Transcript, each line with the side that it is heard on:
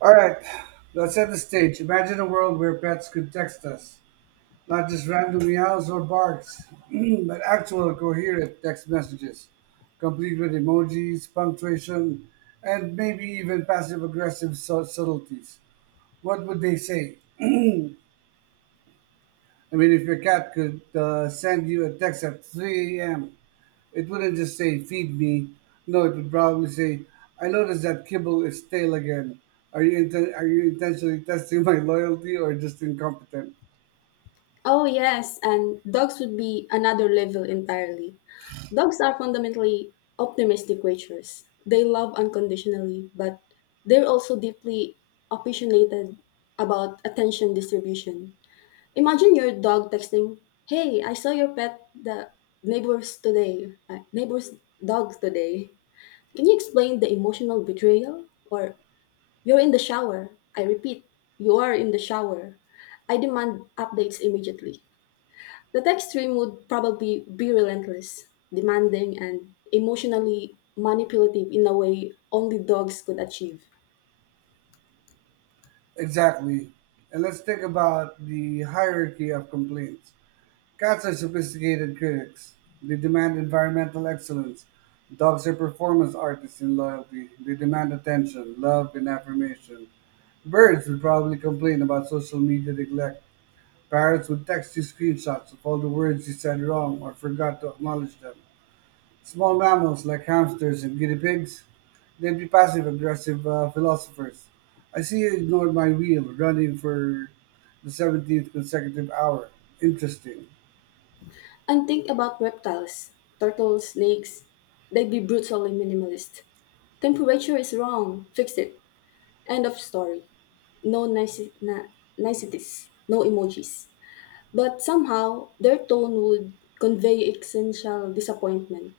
right: All right, let's set the stage. Imagine a world where pets could text us, not just random meows or barks, but actual coherent text messages, complete with emojis, punctuation, and maybe even passive aggressive subtleties. What would they say? I mean, if your cat could send you a text at 3 a.m., it wouldn't just say, feed me. No, it would probably say, I noticed that kibble is stale again. Are you intentionally testing my loyalty or just incompetent?
left: Oh, yes, and dogs would be another level entirely. Dogs are fundamentally optimistic creatures. They love unconditionally, but they're also deeply opinionated about attention distribution. Imagine your dog texting, "Hey, I saw your pet the neighbors today, neighbors' dogs today. Can you explain the emotional betrayal?" Or, "You're in the shower. I repeat, you are in the shower. I demand updates immediately." The text stream would probably be relentless, demanding, and emotionally manipulative in a way only dogs could achieve.
right: Exactly. And let's think about the hierarchy of complaints. Cats are sophisticated critics. They demand environmental excellence. Dogs are performance artists in loyalty. They demand attention, love, and affirmation. Birds would probably complain about social media neglect. Parrots would text you screenshots of all the words you said wrong or forgot to acknowledge them. Small mammals like hamsters and guinea pigs, they'd be passive aggressive philosophers. I see you ignored my wheel, running for the 17th consecutive hour. Interesting.
left: And think about reptiles, turtles, snakes. They'd be brutally minimalist. Temperature is wrong, fix it. End of story. No niceties, no emojis, but somehow their tone would convey existential disappointment.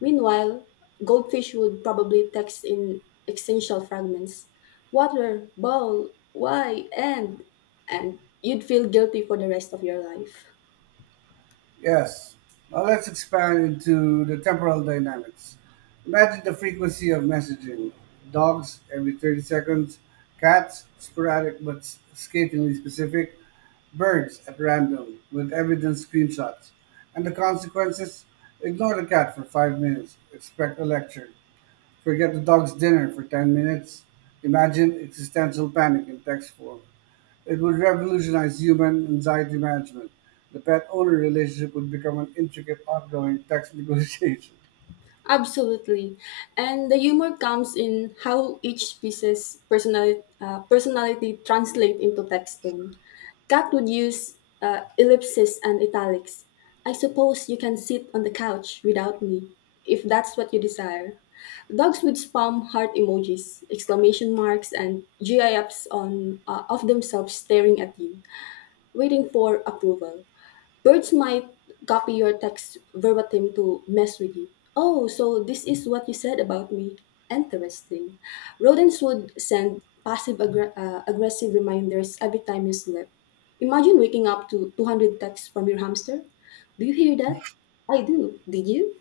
left: Meanwhile, goldfish would probably text in existential fragments: water, bowl, why, and you'd feel guilty for the rest of your life.
right: Yes. Now let's expand into the temporal dynamics. Imagine the frequency of messaging. Dogs every 30 seconds, cats sporadic but scathingly specific, birds at random with evidence screenshots, and the consequences, ignore the cat for 5 minutes, expect a lecture, forget the dog's dinner for 10 minutes, imagine existential panic in text form. It would revolutionize human anxiety management. The pet owner relationship would become an intricate, ongoing text negotiation.
left: Absolutely. And the humor comes in how each piece's personality translate into text tone. Kat would use ellipses and italics. I suppose you can sit on the couch without me, if that's what you desire. Dogs would spam heart emojis, exclamation marks, and GIFs on of themselves staring at you, waiting for approval. Birds might copy your text verbatim to mess with you. Oh, so this is what you said about me. Interesting. Rodents would send passive aggressive reminders every time you slept. Imagine waking up to 200 texts from your hamster. Do you hear that? I do. Did you?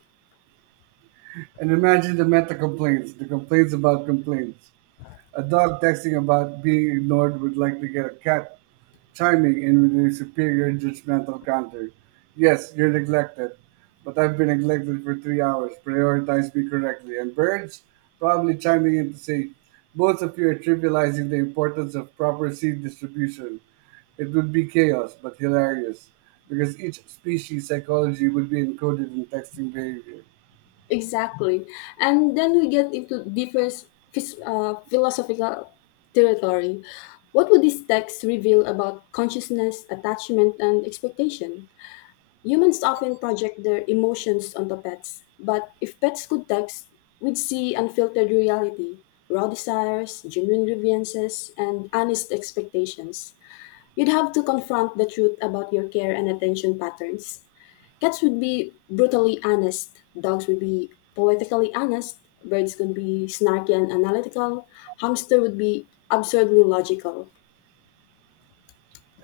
right: And imagine the meta complaints, the complaints about complaints. A dog texting about being ignored would likely get a cat chiming in with her superior judgmental counter. Yes, you're neglected, but I've been neglected for 3 hours. Prioritize me correctly. And birds, probably chiming in to say, both of you are trivializing the importance of proper seed distribution. It would be chaos, but hilarious, because each species' psychology would be encoded in texting behavior.
left: Exactly. And then we get into different philosophical territory. What would these texts reveal about consciousness, attachment, and expectation? Humans often project their emotions onto pets, but if pets could text, we'd see unfiltered reality, raw desires, genuine grievances, and honest expectations. You'd have to confront the truth about your care and attention patterns. Cats would be brutally honest, dogs would be poetically honest, birds could be snarky and analytical, hamster would be absurdly logical.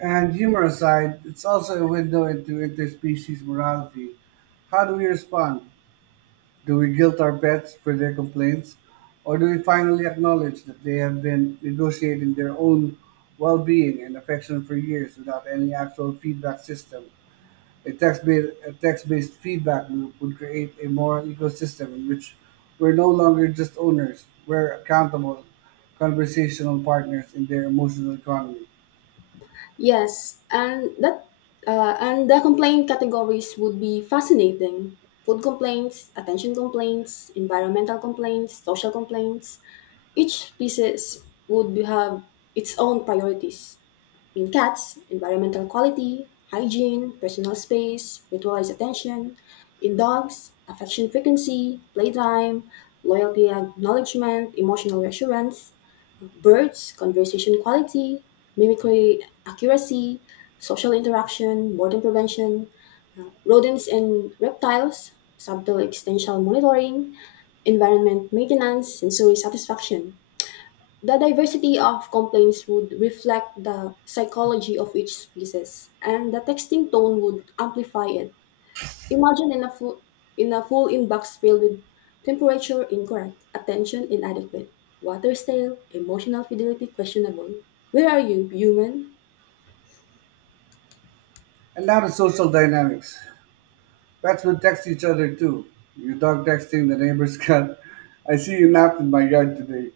right: And humor aside, it's also a window into interspecies morality. How do we respond? Do we guilt our pets for their complaints, or do we finally acknowledge that they have been negotiating their own well being and affection for years without any actual feedback system? A text-based feedback loop would create a moral ecosystem in which we're no longer just owners, we're accountable conversational partners in their emotional economy.
left: Yes, and that and the complaint categories would be fascinating. Food complaints, attention complaints, environmental complaints, social complaints. Each species would have its own priorities. In cats: environmental quality, hygiene, personal space, ritualized attention. In dogs: affection frequency, playtime, loyalty acknowledgement, emotional reassurance. Birds: conversation quality, mimicry accuracy, social interaction, boredom prevention. Rodents and reptiles: subtle existential monitoring, environment maintenance, sensory satisfaction. The diversity of complaints would reflect the psychology of each species, and the texting tone would amplify it. Imagine in a full inbox filled with temperature incorrect, attention inadequate, water stale, emotional fidelity questionable. Where are you, human?
right: And now the social dynamics. Pets will text each other too. Your dog texting the neighbor's cat. I see you napped in my yard today.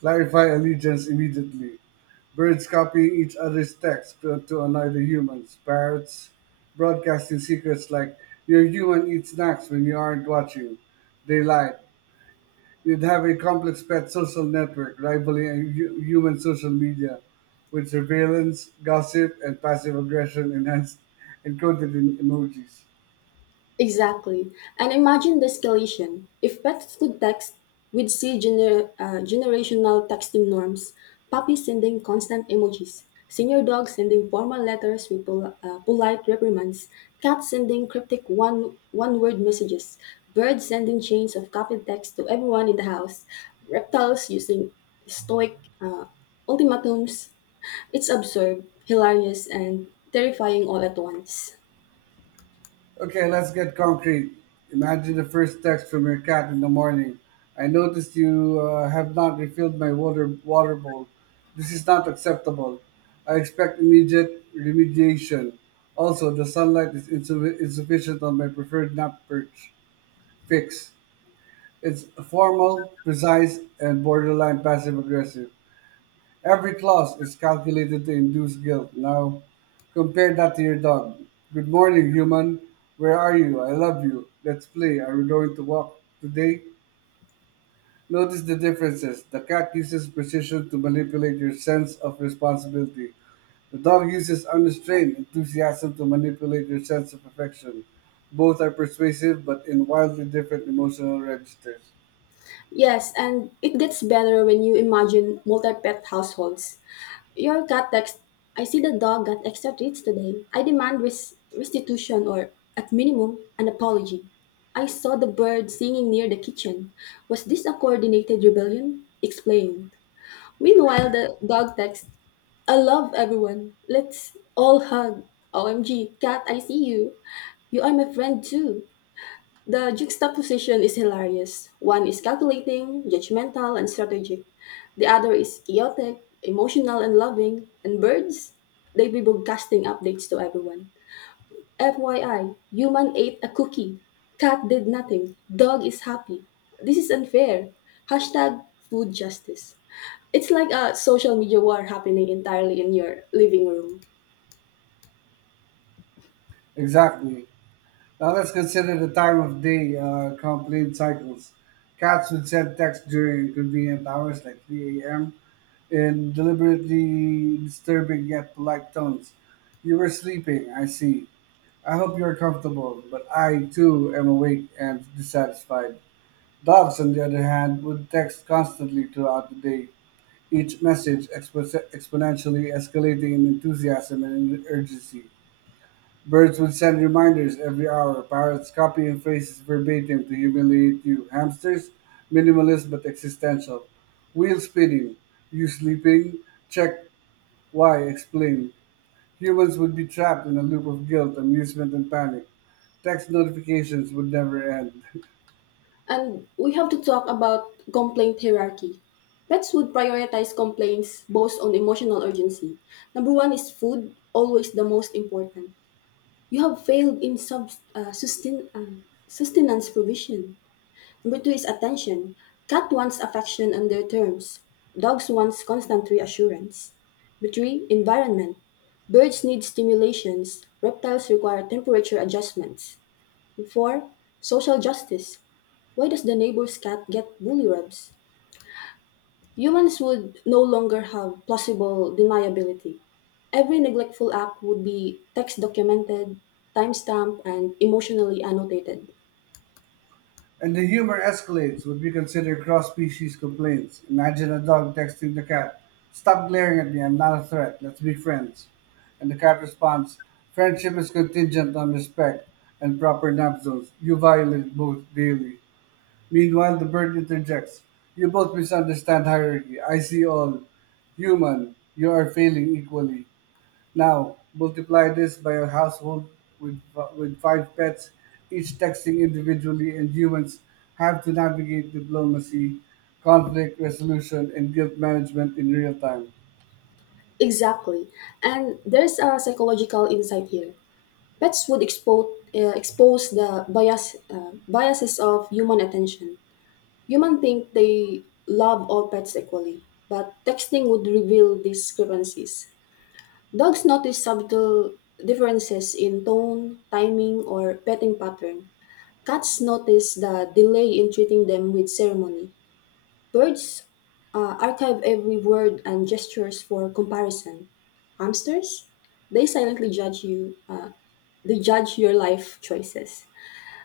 right: Clarify allegiance immediately. Birds copying each other's texts to annoy the humans. Parrots broadcasting secrets like your human eats snacks when you aren't watching. They lied. You'd have a complex pet social network rivaling a human social media with surveillance, gossip, and passive aggression enhanced encoded in emojis.
left: Exactly. And imagine the escalation. If pets could text, we'd see generational texting norms: puppies sending constant emojis, senior dogs sending formal letters with polite reprimands, cats sending cryptic one word messages, birds sending chains of copied text to everyone in the house, reptiles using stoic ultimatums. It's absurd, hilarious, and terrifying all at once.
right: Okay, let's get concrete. Imagine the first text from your cat in the morning. I noticed you have not refilled my water bowl. This is not acceptable. I expect immediate remediation. Also, the sunlight is insufficient on my preferred nap perch. Fix. It's formal, precise, and borderline passive aggressive. Every clause is calculated to induce guilt. Now, compare that to your dog. Good morning, human. Where are you? I love you. Let's play. Are we going to walk today? Notice the differences. The cat uses precision to manipulate your sense of responsibility. The dog uses unrestrained enthusiasm to manipulate your sense of affection. Both are persuasive, but in wildly different emotional registers.
left: Yes, and it gets better when you imagine multi pet households. Your cat text, I see the dog got extra treats today. I demand restitution or, at minimum, an apology. I saw the bird singing near the kitchen. Was this a coordinated rebellion? Explain. Meanwhile, the dog text, I love everyone. Let's all hug. OMG, cat, I see you. You are my friend too. The juxtaposition is hilarious. One is calculating, judgmental, and strategic. The other is chaotic, emotional, and loving. And birds, they be broadcasting updates to everyone. FYI, human ate a cookie. Cat did nothing. Dog is happy. This is unfair. Hashtag food justice. It's like a social media war happening entirely in your living room.
right: Exactly. Now let's consider the time of day complaint cycles. Cats would send texts during inconvenient hours like 3 a.m. in deliberately disturbing yet polite tones. You were sleeping, I see. I hope you're comfortable, but I too am awake and dissatisfied. Dogs, on the other hand, would text constantly throughout the day, each message exponentially escalating in enthusiasm and urgency. Birds would send reminders every hour, parrots copying phrases verbatim to humiliate you, hamsters, minimalist but existential, wheel spinning, you sleeping, check, why, explain. Humans would be trapped in a loop of guilt, amusement, and panic. Text notifications would never end.
left: And we have to talk about complaint hierarchy. Pets would prioritize complaints based on emotional urgency. Number one is food, always the most important. You have failed in sustenance provision. Number two is attention. Cat wants affection on their terms. Dogs wants constant reassurance. Number three, environment. Birds need stimulations. Reptiles require temperature adjustments. 4. Social justice. Why does the neighbor's cat get bully rubs? Humans would no longer have plausible deniability. Every neglectful act would be text documented, timestamped, and emotionally annotated.
right: And the humor escalates what we consider cross species complaints. Imagine a dog texting the cat, stop glaring at me, I'm not a threat, let's be friends. And the cat responds, friendship is contingent on respect and proper nap zones. You violate both daily. Meanwhile, the bird interjects, you both misunderstand hierarchy. I see all. Human, you are failing equally. Now, multiply this by a household with, with five pets, each texting individually, and humans have to navigate diplomacy, conflict resolution, and guilt management in real time.
left: Exactly. And there's a psychological insight here. Pets would expose the biases of human attention. Humans think they love all pets equally, but texting would reveal discrepancies. Dogs notice subtle differences in tone, timing, or petting pattern. Cats notice the delay in treating them with ceremony. Birds archive every word and gestures for comparison. Hamsters, they silently judge you. They judge your life choices.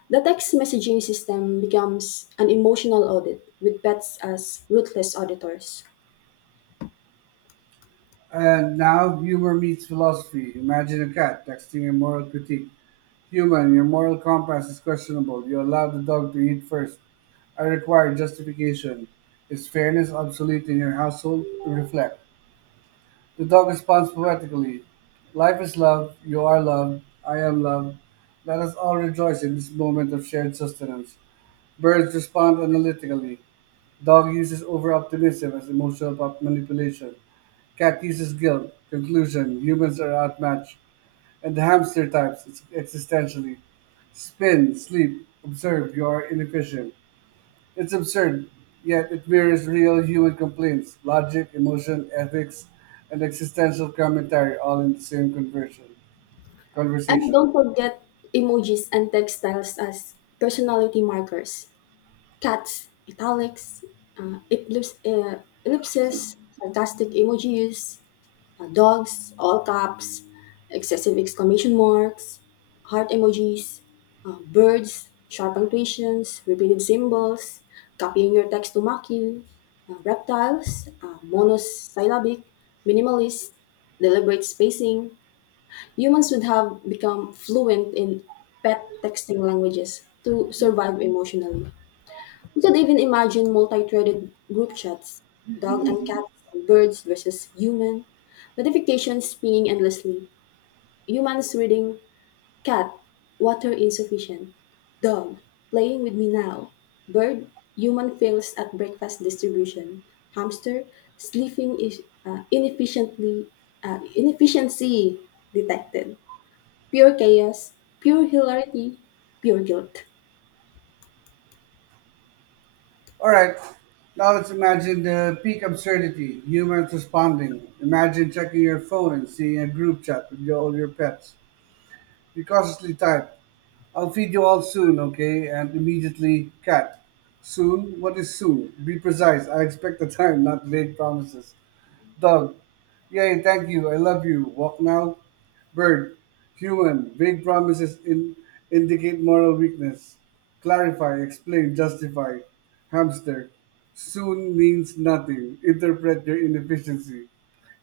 left: The text messaging system becomes an emotional audit with pets as ruthless auditors.
right: And now, humor meets philosophy. Imagine a cat texting a moral critique. Human, your moral compass is questionable. You allow the dog to eat first. I require justification. Is fairness obsolete in your household? Reflect. The dog responds poetically: life is love, you are love, I am love. Let us all rejoice in this moment of shared sustenance. Birds respond analytically. Dog uses over-optimism as emotional manipulation. Cat uses guilt. Conclusion: humans are outmatched. And the hamster types existentially. Spin, sleep, observe, you are inefficient. It's absurd, yet it mirrors real human complaints, logic, emotion, ethics, and existential commentary all in the same
left: And don't
right: conversation.
left: forget emojis and textiles as personality markers. Cats: italics, ellipses, sarcastic emojis. Uh, dogs: all caps, excessive exclamation marks, heart emojis. Uh, birds: sharp punctuations, repeated symbols, copying your text to mock you. Uh, reptiles: monosyllabic, minimalist, deliberate spacing. Humans would have become fluent in pet texting languages to survive emotionally. You could even imagine multi-threaded group chats: dog and cats, birds versus human, notifications pinging endlessly, humans reading: cat, water insufficient; dog, playing with me now; bird, human fails at breakfast distribution; hamster, sleeping is, uh, inefficiently, inefficiency detected. Pure chaos, pure hilarity, pure guilt.
right: All right, now let's imagine the peak absurdity, humans responding. Imagine checking your phone and seeing a group chat with all your pets. You cautiously type, I'll feed you all soon, okay? And immediately, cat. Soon? What is soon? Be precise. I expect the time, not vague promises. Dog, yay, thank you, I love you, walk now. Bird, human, vague promises indicate moral weakness. Clarify, explain, justify. Hamster, soon means nothing, interpret their inefficiency.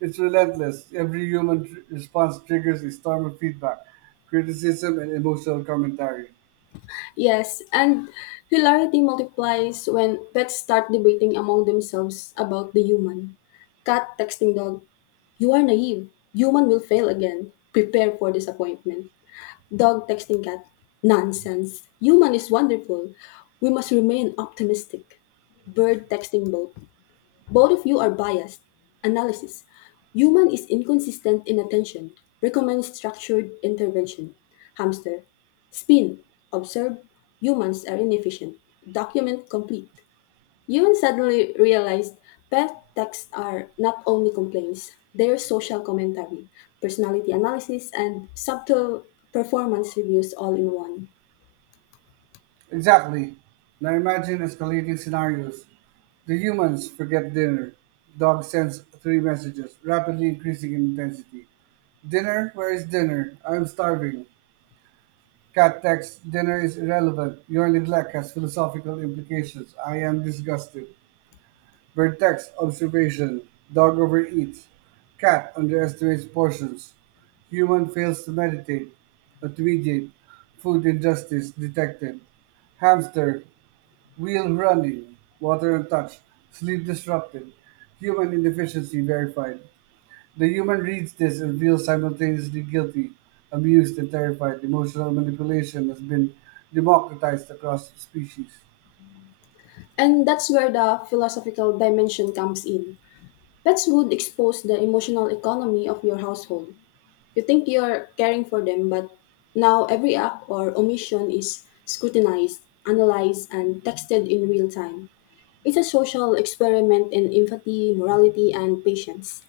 right: It's relentless. Every human response triggers a storm of feedback, criticism, and emotional commentary.
left: Yes, and hilarity multiplies when pets start debating among themselves about the human. Cat texting dog, you are naive. Human will fail again. Prepare for disappointment. Dog texting cat, nonsense. Human is wonderful. We must remain optimistic. Bird texting boat, both of you are biased. Analysis. Human is inconsistent in attention. Recommend structured intervention. Hamster. Spin. Observe. Humans are inefficient. Document complete. Ewan suddenly realized pet texts are not only complaints, they're social commentary, personality analysis, and subtle performance reviews all in one.
right: Exactly. Now imagine escalating scenarios. The humans forget dinner. Dog sends three messages, rapidly increasing in intensity. Dinner? Where is dinner? I'm starving. Cat texts, dinner is irrelevant. Your neglect has philosophical implications. I am disgusted. Bird texts, observation. Dog overeats. Cat underestimates portions. Human fails to meditate, but mediate. Food injustice detected. Hamster, wheel running, water untouched, sleep disrupted, human inefficiency verified. The human reads this and feels simultaneously guilty, amused, and terrified. Emotional manipulation has been democratized across species.
left: And that's where the philosophical dimension comes in. Pets would expose the emotional economy of your household. You think you're caring for them, but now every act or omission is scrutinized, analyzed, and texted in real time. It's a social experiment in empathy, morality, and patience.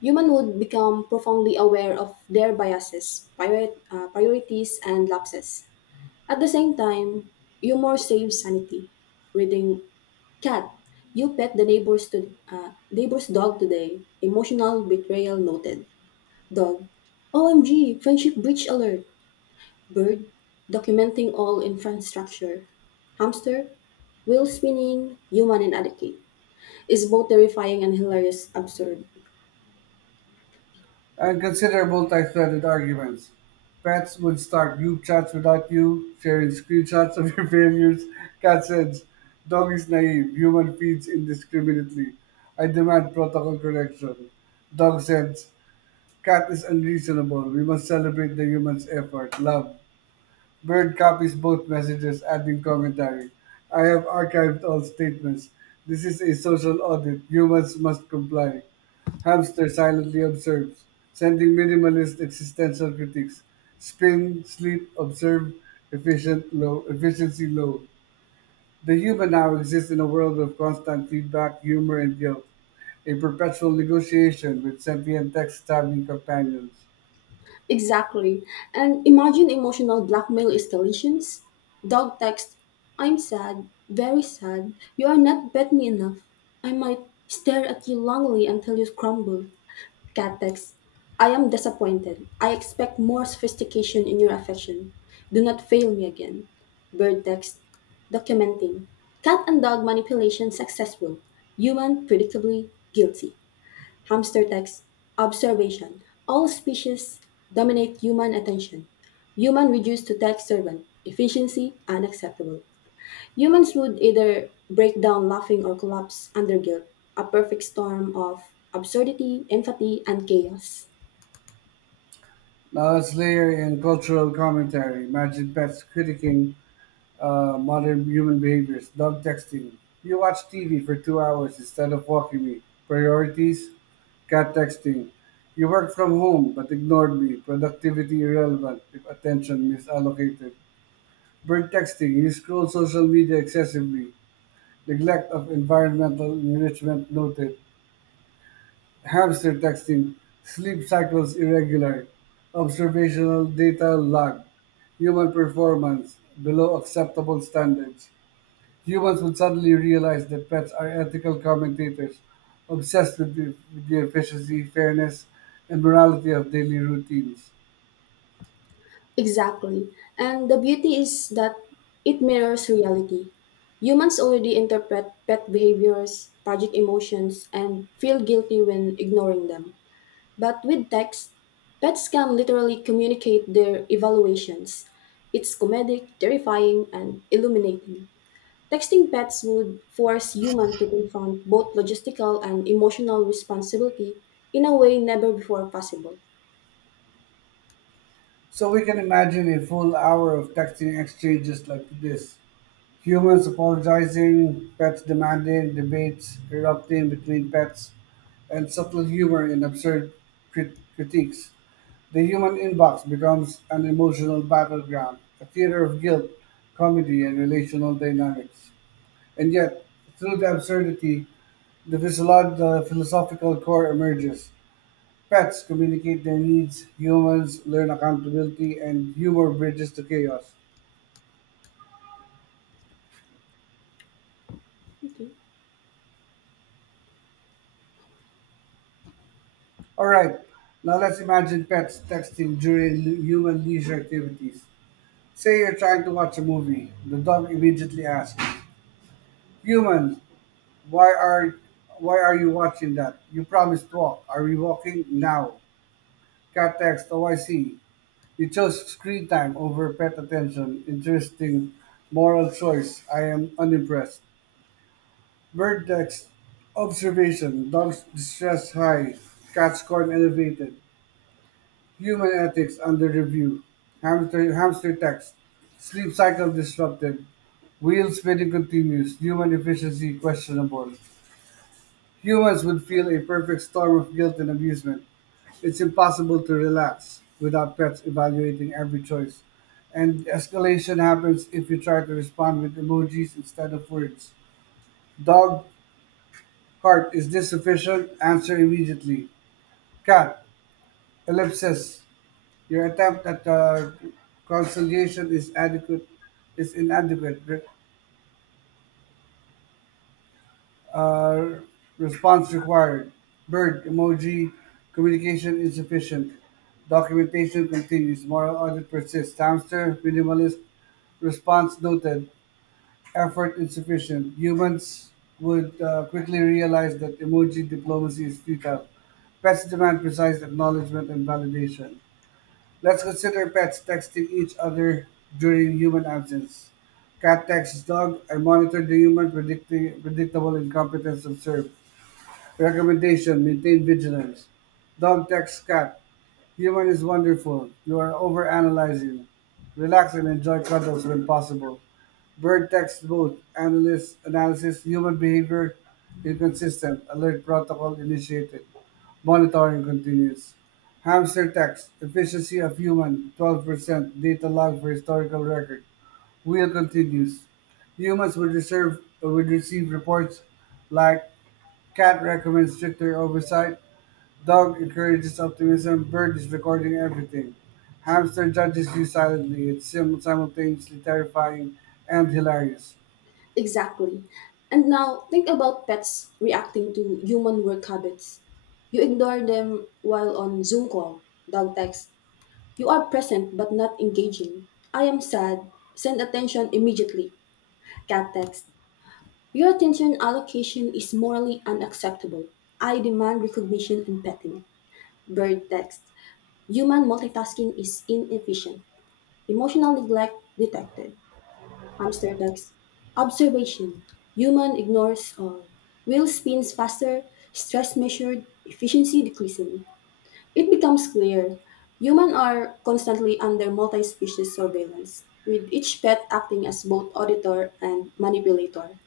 left: Human would become profoundly aware of their biases, priorities, and lapses. At the same time, humor saves sanity. Reading: cat, you pet the neighbor's dog today. Emotional betrayal noted. Dog. OMG, friendship breach alert. Bird, documenting all infrastructure. Hamster, wheel spinning, human inadequate. Is both terrifying and hilarious absurd.
right: And consider multi threaded arguments. Pets would start group chats without you, sharing screenshots of your failures. Cat says, dog is naive, human feeds indiscriminately. I demand protocol correction. Dog says, cat is unreasonable. We must celebrate the human's effort. Love. Bird copies both messages, adding commentary. I have archived all statements. This is a social audit. Humans must comply. Hamster silently observes, sending minimalist existential critiques. Spin, sleep, observe, efficient, low, efficiency, low. The human now exists in a world of constant feedback, humor, and guilt, a perpetual negotiation with sentient text-savvy companions.
left: Exactly. And imagine emotional blackmail escalations. Dog text, I'm sad, very sad. You are not pet me enough. I might stare at you longingly until you crumble. Catex, I am disappointed. I expect more sophistication in your affection. Do not fail me again. Bird text, documenting. Cat and dog manipulation successful. Human predictably guilty. Hamster text, observation. All species dominate human attention. Human reduced to tech servant. Efficiency unacceptable. Humans would either break down laughing or collapse under guilt. A perfect storm of absurdity, empathy, and chaos.
right: Now, Knowledge-layer in cultural commentary. Imagine pets critiquing modern human behaviors. Dog texting. You watch TV for 2 hours instead of walking me. Priorities. Cat texting. You work from home but ignored me. Productivity irrelevant if attention misallocated. Bird texting. You scroll social media excessively. Neglect of environmental enrichment noted. Hamster texting, sleep cycles irregular, observational data lag, human performance below acceptable standards. Humans would suddenly realize that pets are ethical commentators, obsessed with the efficiency, fairness, and morality of daily routines.
left: Exactly. And the beauty is that it mirrors reality. Humans already interpret pet behaviors, project emotions, and feel guilty when ignoring them. But with text, pets can literally communicate their evaluations. It's comedic, terrifying, and illuminating. Texting pets would force humans to confront both logistical and emotional responsibility in a way never before possible.
right: So we can imagine a full hour of texting exchanges like this. Humans apologizing, pets demanding, debates erupting between pets, and subtle humor in absurd critiques. The human inbox becomes an emotional battleground, a theater of guilt, comedy, and relational dynamics. And yet, through the absurdity, the philosophical core emerges. Pets communicate their needs, humans learn accountability, and humor bridges the chaos.
left: Okay.
right: All right, now let's imagine pets texting during human leisure activities. Say you're trying to watch a movie. The dog immediately asks, "Human, why are why are you watching that? You promised walk. Are we walking now?" Cat text, "Oh, I see. You chose screen time over pet attention. Interesting moral choice. I am unimpressed." Bird text, observation. Dogs distress high. Cats scorn elevated. Human ethics under review. Hamster text. Sleep cycle disrupted. Wheel spinning continues. Human efficiency questionable. Humans would feel a perfect storm of guilt and amusement. It's impossible to relax without pets evaluating every choice. And escalation happens if you try to respond with emojis instead of words. Dog, heart, is this sufficient? Answer immediately. Cat, ellipsis. Your attempt at conciliation is inadequate. Uh, Response required. Bird emoji communication insufficient. Documentation continues. Moral audit persists. Hamster minimalist response noted. Effort insufficient. Humans would quickly realize that emoji diplomacy is futile. Pets demand precise acknowledgement and validation. Let's consider pets texting each other during human absence. Cat texts dog, I monitor the human, predictable incompetence observed. Recommendation: maintain vigilance. Dog texts cat, human is wonderful. You are overanalyzing. Relax and enjoy cuddles when possible. Bird text both. Analyst analysis. Human behavior inconsistent. Alert protocol initiated. Monitoring continues. Hamster text. Efficiency of human 12%. Data log for historical record. Wheel continues. Humans would, would receive reports like cat recommends stricter oversight, dog encourages optimism, bird is recording everything. Hamster judges you silently. It's simultaneously terrifying and hilarious.
left: Exactly. And now think about pets reacting to human work habits. You ignore them while on Zoom call, dog text. You are present but not engaging. I am sad. Send attention immediately. Cat text. Your attention allocation is morally unacceptable. I demand recognition and petting. Bird text. Human multitasking is inefficient. Emotional neglect detected. Hamster ducks. Observation. Human ignores all. Wheel spins faster, stress measured, efficiency decreasing. It becomes clear humans are constantly under multi species surveillance, with each pet acting as both auditor and manipulator.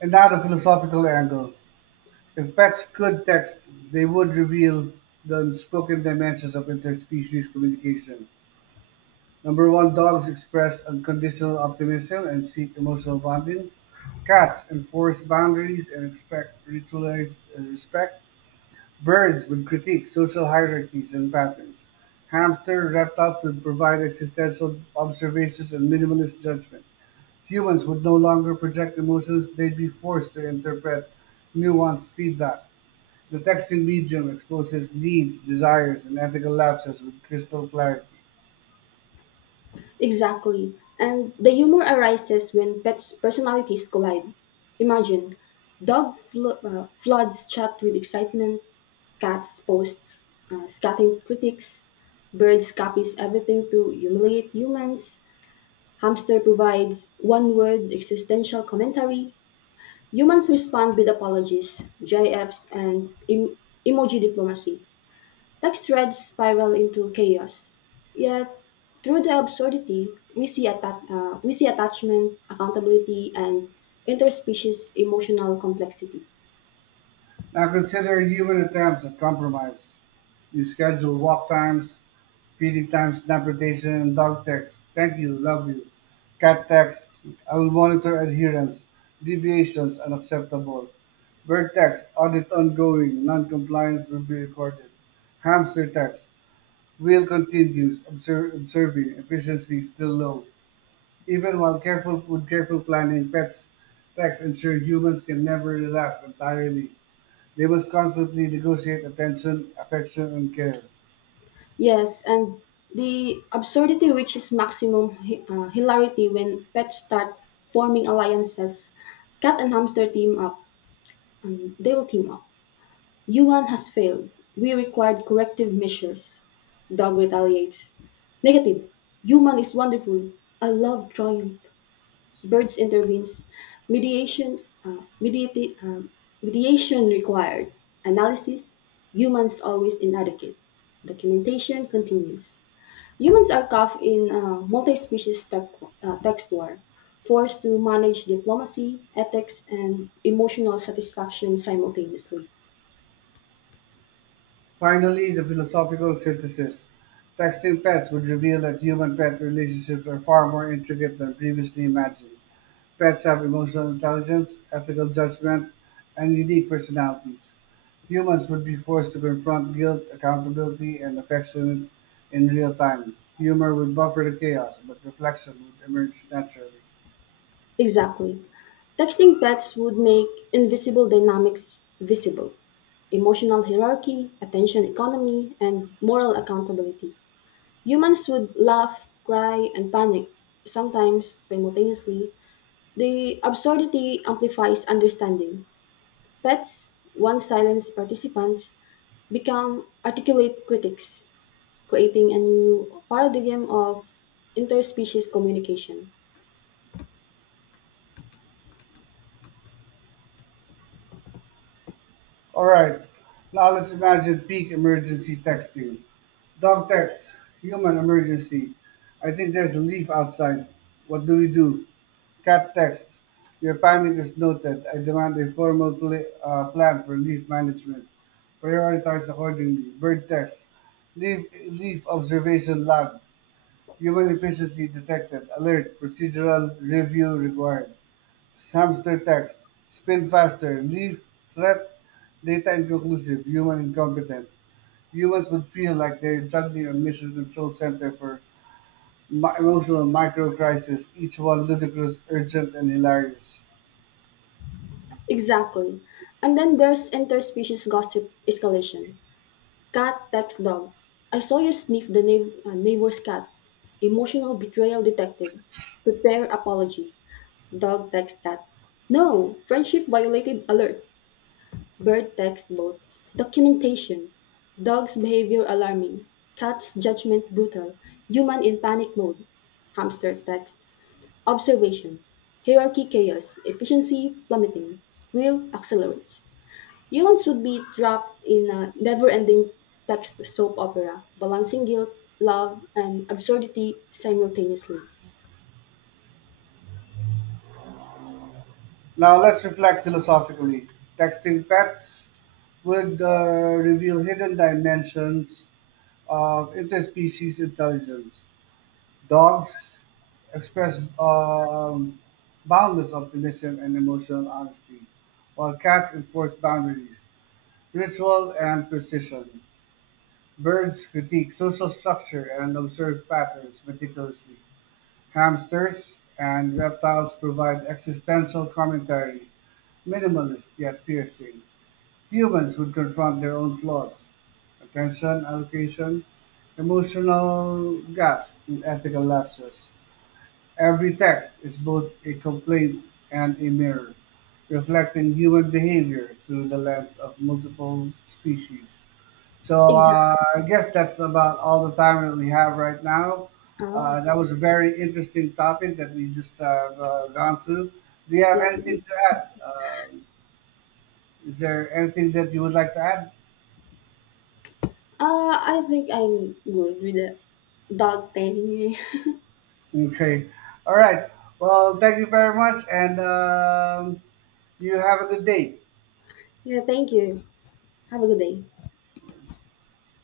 right: And now the philosophical angle. If pets could text, they would reveal the unspoken dimensions of interspecies communication. Number one, dogs express unconditional optimism and seek emotional bonding. Cats enforce boundaries and expect ritualized respect. Birds would critique social hierarchies and patterns. Hamster reptiles would provide existential observations and minimalist judgment. Humans would no longer project emotions, they'd be forced to interpret nuanced feedback. The texting medium exposes needs, desires, and ethical lapses with crystal clarity.
left: Exactly. And the humor arises when pets' personalities collide. Imagine floods chat with excitement, cats posts scathing critics, birds copies everything to humiliate humans. Hamster provides one word existential commentary. Humans respond with apologies, GIFs, and emoji diplomacy. Text threads spiral into chaos. Yet, through the absurdity, we see attachment, accountability, and interspecies emotional complexity.
right: Now consider human attempts at compromise. You schedule walk times, feeding times, nap rotation, dog text, thank you, love you, cat text, I will monitor adherence, deviations unacceptable, bird text, audit ongoing, non-compliance will be recorded, hamster text, wheel continues, observe, observing, efficiency still low. Even while careful planning, pets text ensure humans can never relax entirely. They must constantly negotiate attention, affection, and care.
left: Yes, and the absurdity reaches maximum hilarity when pets start forming alliances. Cat and hamster team up. I mean, they will team up. Yuan has failed. We required corrective measures. Dog retaliates. Negative. Human is wonderful. I love triumph. Birds intervenes. Mediation. Uh, mediati- um, Mediation required. Analysis. Humans always inadequate. Documentation continues. Humans are caught in a multi species tech, text war, forced to manage diplomacy, ethics, and emotional satisfaction simultaneously.
right: Finally, the philosophical synthesis. Texting pets would reveal that human pet relationships are far more intricate than previously imagined. Pets have emotional intelligence, ethical judgment, and unique personalities. Humans would be forced to confront guilt, accountability, and affection in real time. Humor would buffer the chaos, but reflection would emerge naturally.
left: Exactly. Texting pets would make invisible dynamics visible: emotional hierarchy, attention economy, and moral accountability. Humans would laugh, cry, and panic, sometimes simultaneously. The absurdity amplifies understanding. Pets, once silenced participants, become articulate critics, creating a new paradigm of interspecies communication.
right: All right. Now let's imagine peak emergency texting. Dog text, human emergency. I think there's a leaf outside. What do we do? Cat text. Your panic is noted. I demand a formal plan for leaf management. Prioritize accordingly. Bird text. Leaf, leaf observation log. Human efficiency detected. Alert. Procedural review required. Hamster text. Spin faster. Leave threat. Data inconclusive. Human incompetent. Humans would feel like they're juggling a mission control center for emotional micro crisis, each one ludicrous, urgent, and hilarious.
left: Exactly. And then there's interspecies gossip escalation. Cat text dog. I saw you sniff the neighbor's cat. Emotional betrayal detected. Prepare apology. Dog text cat. No, friendship violated alert. Bird text both. Documentation. Dog's behavior alarming. Cat's judgment brutal. Human in panic mode. Hamster text. Observation. Hierarchy chaos. Efficiency plummeting. Wheel accelerates. Humans would be trapped in a never ending text soap opera, balancing guilt, love, and absurdity simultaneously.
right: Now let's reflect philosophically. Texting pets would reveal hidden dimensions of interspecies intelligence. Dogs express boundless optimism and emotional honesty, while cats enforce boundaries, ritual, and precision. Birds critique social structure and observe patterns meticulously. Hamsters and reptiles provide existential commentary, minimalist yet piercing. Humans would confront their own flaws, attention allocation, emotional gaps, and ethical lapses. Every text is both a complaint and a mirror, reflecting human behavior through the lens of multiple species. So
left: Exactly.
right: I guess that's about all the time that we have right now.
left: Oh,
right: That was a very interesting topic that we just have gone through. Do you have
left: yeah, it
right: anything to
left: is.
right: add? Is there anything that you would like to add?
left: I think I'm good with the dog thing.
right: Okay. All right. Well, thank you very much, and you have a good day.
left: Yeah, thank you. Have a good day.